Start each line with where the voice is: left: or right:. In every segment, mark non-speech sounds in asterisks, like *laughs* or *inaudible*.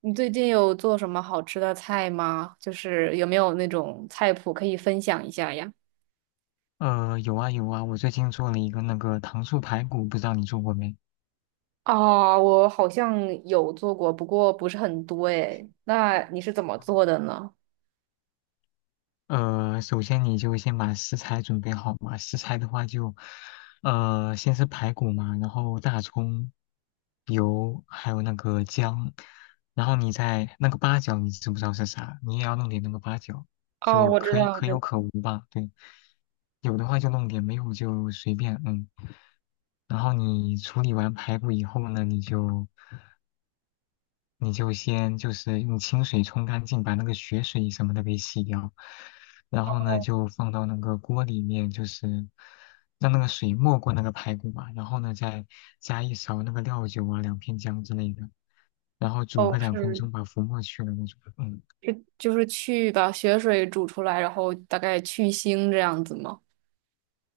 right: 你最近有做什么好吃的菜吗？就是有没有那种菜谱可以分享一下呀？
left: 有啊有啊，我最近做了一个那个糖醋排骨，不知道你做过没？
right: 啊，我好像有做过，不过不是很多诶。那你是怎么做的呢？
left: 首先你就先把食材准备好嘛。食材的话就，先是排骨嘛，然后大葱、油，还有那个姜，然后你再那个八角，你知不知道是啥？你也要弄点那个八角，
right: 哦，
left: 就
right: 我知
left: 可以
right: 道，
left: 可
right: 知
left: 有
right: 道。
left: 可无吧。对，有的话就弄点，没有就随便，嗯。然后你处理完排骨以后呢，你就先就是用清水冲干净，把那个血水什么的给洗掉，然后呢就放到那个锅里面，就是让那个水没过那个排骨嘛，然后呢再加一勺那个料酒啊，2片姜之类的，然后煮个
right: 哦，
left: 两分
right: 是
left: 钟，把浮沫去了那种嗯，
right: 是就是去把血水煮出来，然后大概去腥这样子吗？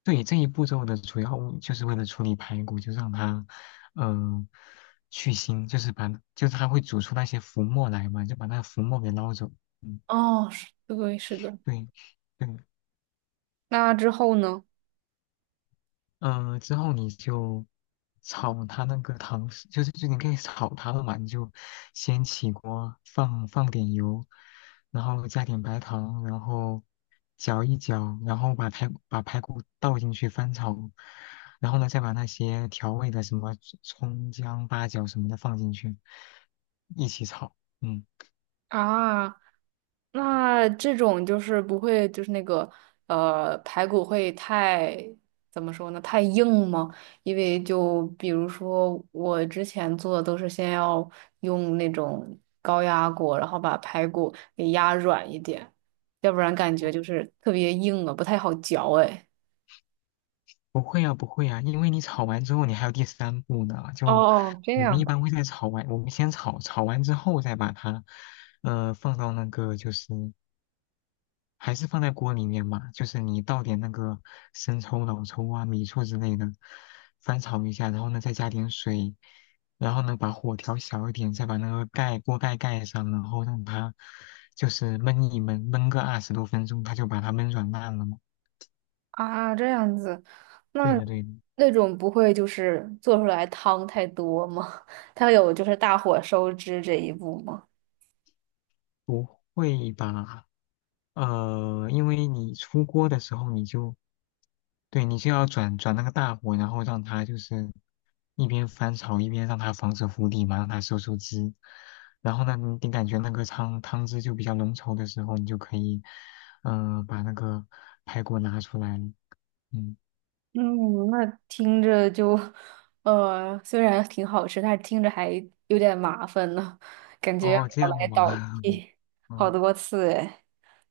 left: 对，这一步骤的主要目就是为了处理排骨，就让它嗯、去腥，就是把就是它会煮出那些浮沫来嘛，就把那浮沫给捞走。嗯，
right: 哦，是，对，是的。
left: 对。对。
right: 那之后呢？
left: 之后你就炒它那个糖水就你可以炒它了嘛，你就先起锅放点油，然后加点白糖，然后搅一搅，然后把排骨倒进去翻炒，然后呢再把那些调味的什么葱姜八角什么的放进去，一起炒。嗯。
right: 啊。那这种就是不会，就是那个排骨会太怎么说呢？太硬吗？因为就比如说我之前做的都是先要用那种高压锅，然后把排骨给压软一点，要不然感觉就是特别硬啊，不太好嚼哎。
left: 不会啊，不会啊，因为你炒完之后，你还有第三步呢。
right: 哦
left: 就
right: 哦，这
left: 我们
right: 样
left: 一
right: 的
left: 般会在炒完，我们先炒，炒完之后再把它，放到那个就是还是放在锅里面嘛，就是你倒点那个生抽、老抽啊、米醋之类的，翻炒一下，然后呢再加点水，然后呢把火调小一点，再把那个盖锅盖盖上，然后让它就是焖一焖，焖个20多分钟，它就把它焖软烂了嘛。
right: 啊，这样子，
left: 对
right: 那
left: 的，对的，
right: 那种不会就是做出来汤太多吗？*laughs* 它有就是大火收汁这一步吗？
left: 不会吧？因为你出锅的时候，对你就要转转那个大火，然后让它就是一边翻炒一边让它防止糊底嘛，让它收收汁。然后呢，你感觉那个汤汁就比较浓稠的时候，你就可以，把那个排骨拿出来了。嗯，
right: 嗯，那听着就，虽然挺好吃，但是听着还有点麻烦呢，感觉要
left: 哦，这
right: 倒
left: 样
right: 来
left: 吗？
right: 倒
left: *laughs*
right: 去好
left: 嗯，
right: 多次哎。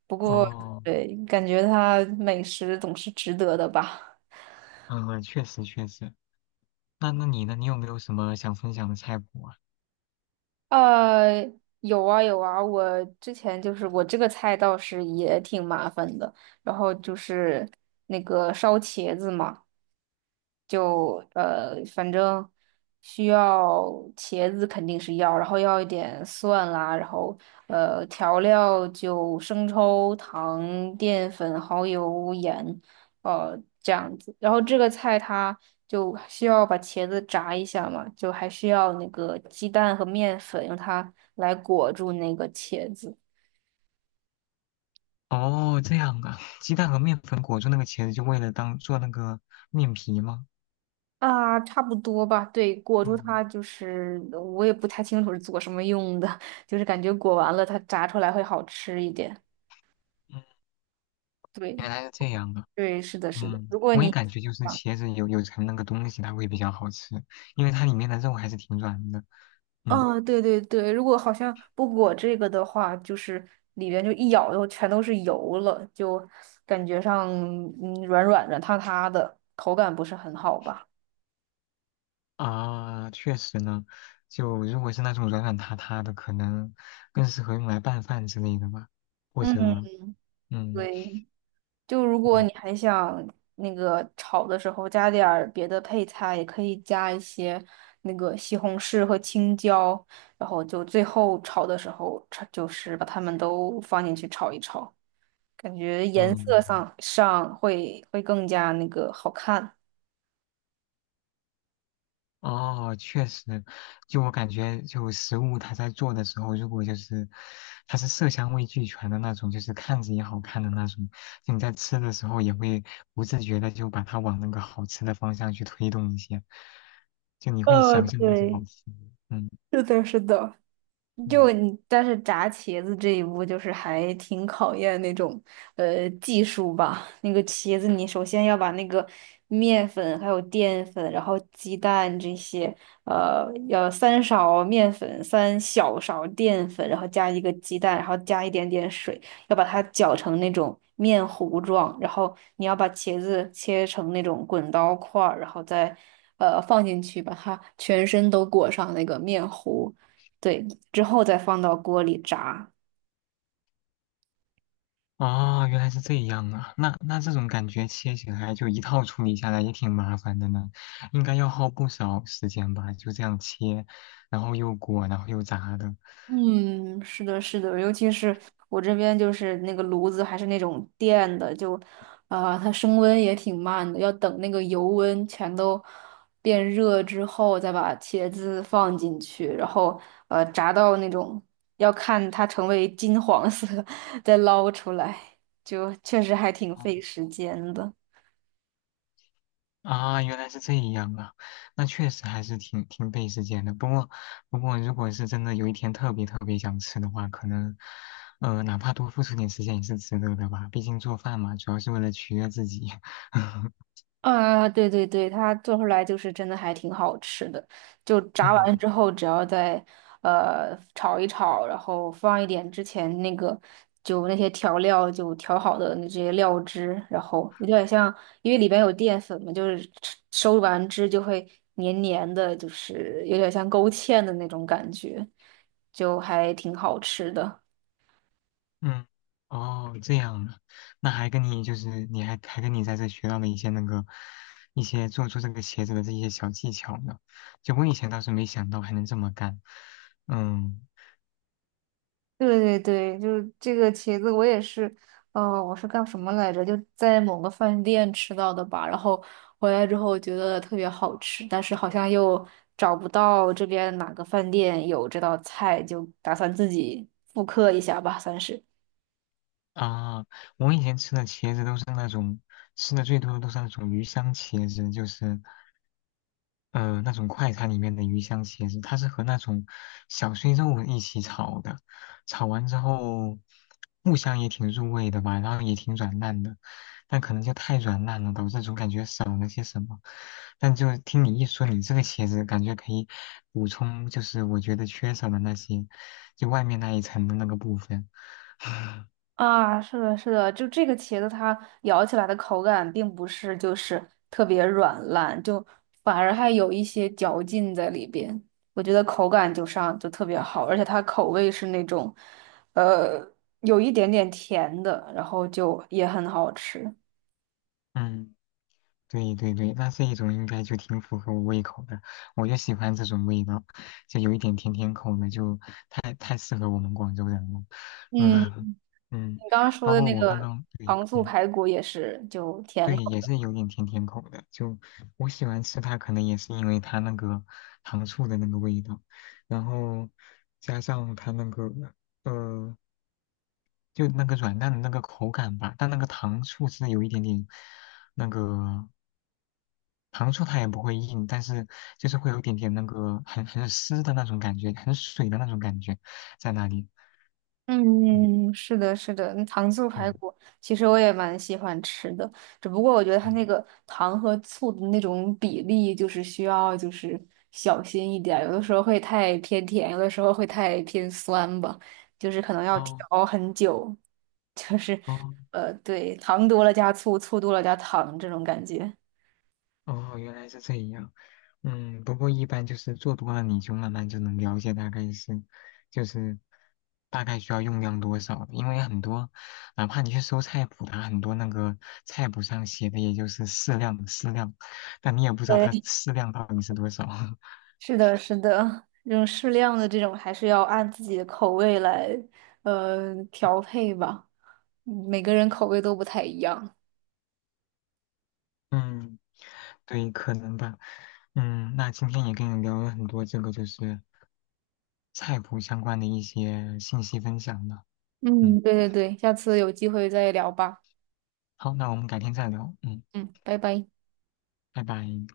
right: 不过，
left: 哦，
right: 对，感觉它美食总是值得的吧？
left: 嗯，确实确实。那你呢？你有没有什么想分享的菜谱啊？
right: 呃，有啊有啊，我之前就是我这个菜倒是也挺麻烦的，然后就是那个烧茄子嘛。就反正需要茄子肯定是要，然后要一点蒜啦，然后调料就生抽、糖、淀粉、蚝油、盐，这样子。然后这个菜它就需要把茄子炸一下嘛，就还需要那个鸡蛋和面粉，用它来裹住那个茄子。
left: 哦，这样啊，鸡蛋和面粉裹住那个茄子，就为了当做那个面皮吗？
right: 啊，差不多吧。对，裹住
left: 嗯
right: 它就是我也不太清楚是做什么用的，*laughs* 就是感觉裹完了它炸出来会好吃一点。
left: 嗯，
right: 对，
left: 原来是这样的。
right: 对，是的，是的。
left: 嗯，
right: 如果
left: 我也
right: 你
left: 感觉就是
right: 啊，
left: 茄子有层那个东西，它会比较好吃，因为它里面的肉还是挺软的。嗯
right: 啊对对对，如果好像不裹这个的话，就是里边就一咬就全都是油了，就感觉上嗯软软软塌塌的，口感不是很好吧？
left: 啊，确实呢，就如果是那种软软塌塌的，可能更适合用来拌饭之类的吧，或者
right: 嗯，
left: 嗯
right: 对。就如果
left: 嗯
right: 你还想那个炒的时候加点儿别的配菜，也可以加一些那个西红柿和青椒，然后就最后炒的时候，炒就是把它们都放进去炒一炒，感觉颜
left: 嗯
right: 色上会更加那个好看。
left: 哦，确实，就我感觉，就食物它在做的时候，如果就是它是色香味俱全的那种，就是看着也好看的那种，就你在吃的时候也会不自觉的就把它往那个好吃的方向去推动一些，就你会想象它是好
right: 对，
left: 吃的。嗯
right: 是的，是的。
left: 嗯，
right: 就你，但是炸茄子这一步就是还挺考验那种技术吧。那个茄子，你首先要把那个面粉、还有淀粉，然后鸡蛋这些，呃，要三勺面粉、三小勺淀粉，然后加一个鸡蛋，然后加一点点水，要把它搅成那种面糊状。然后你要把茄子切成那种滚刀块儿，然后再放进去，把它全身都裹上那个面糊。对，之后再放到锅里炸。
left: 哦，原来是这样啊，那这种感觉切起来就一套处理下来也挺麻烦的呢，应该要耗不少时间吧，就这样切，然后又裹，然后又炸的。
right: 嗯，是的，是的，尤其是我这边就是那个炉子还是那种电的，就啊、它升温也挺慢的，要等那个油温全都变热之后，再把茄子放进去，然后炸到那种要看它成为金黄色，*laughs* 再捞出来，就确实还挺
left: 哦
right: 费时间的。
left: 啊，原来是这样啊，那确实还是挺费时间的。不过，如果是真的有一天特别特别想吃的话，可能，哪怕多付出点时间也是值得的吧。毕竟做饭嘛，主要是为了取悦自己。*laughs*
right: 啊，对对对，它做出来就是真的还挺好吃的。就炸完
left: 嗯
right: 之后，只要再炒一炒，然后放一点之前那个就那些调料就调好的那些料汁，然后有点像，因为里边有淀粉嘛，就是吃收完汁就会黏黏的，就是有点像勾芡的那种感觉，就还挺好吃的。
left: 嗯，哦，这样啊，那还跟你就是你还还跟你在这学到了一些那个做出这个鞋子的这些小技巧呢。就我以前倒是没想到还能这么干。嗯。
right: 对对对，就是这个茄子，我也是，呃，我是干什么来着？就在某个饭店吃到的吧，然后回来之后觉得特别好吃，但是好像又找不到这边哪个饭店有这道菜，就打算自己复刻一下吧，算是。
left: 啊，我以前吃的茄子都是那种吃的最多的都是那种鱼香茄子，就是那种快餐里面的鱼香茄子，它是和那种小碎肉一起炒的，炒完之后木香也挺入味的吧，然后也挺软烂的，但可能就太软烂了，导致总感觉少了些什么。但就听你一说，你这个茄子感觉可以补充，就是我觉得缺少的那些，就外面那一层的那个部分，
right: 啊，是的，是的，就这个茄子它咬起来的口感并不是就是特别软烂，就反而还有一些嚼劲在里边。我觉得口感就上就特别好，而且它口味是那种，呃，有一点点甜的，然后就也很好吃。
left: 嗯。对对对，那这一种应该就挺符合我胃口的，我就喜欢这种味道，就有一点甜甜口的，就太适合我们广州人了。
right: 嗯，
left: 嗯嗯，
right: 你刚刚说
left: 包
right: 的
left: 括
right: 那
left: 我刚
right: 个
left: 刚，对，
right: 糖醋
left: 嗯，
right: 排骨也是，就甜
left: 对，
right: 口。
left: 也是有点甜甜口的，就我喜欢吃它，可能也是因为它那个糖醋的那个味道，然后加上它那个呃就那个软蛋的那个口感吧，但那个糖醋是有一点点那个。糖醋它也不会硬，但是就是会有一点点那个很湿的那种感觉，很水的那种感觉在那里。嗯，
right: 嗯，是的，是的，那糖醋排
left: 对，
right: 骨其实我也蛮喜欢吃的，只不过我觉得它
left: 嗯，
right: 那个糖和醋的那种比例，就是需要就是小心一点儿有的时候会太偏甜，有的时候会太偏酸吧，就是可能要
left: 哦
right: 调很久，就是
left: 哦
right: 对，糖多了加醋，醋多了加糖这种感觉。
left: 哦，原来是这样。嗯，不过一般就是做多了，你就慢慢就能了解大概是，就是大概需要用量多少的因为很多，哪怕你去搜菜谱啊，它很多那个菜谱上写的也就是适量适量，但你也不知道它适量到底是多少。*laughs*
right: 是的，是的，这种适量的这种还是要按自己的口味来，调配吧。嗯每个人口味都不太一样。
left: 嗯，对，可能吧。嗯，那今天也跟你聊了很多这个就是菜谱相关的一些信息分享呢。嗯，
right: 嗯，对对对，下次有机会再聊吧。
left: 好，那我们改天再聊。嗯，
right: 嗯，拜拜。
left: 拜拜。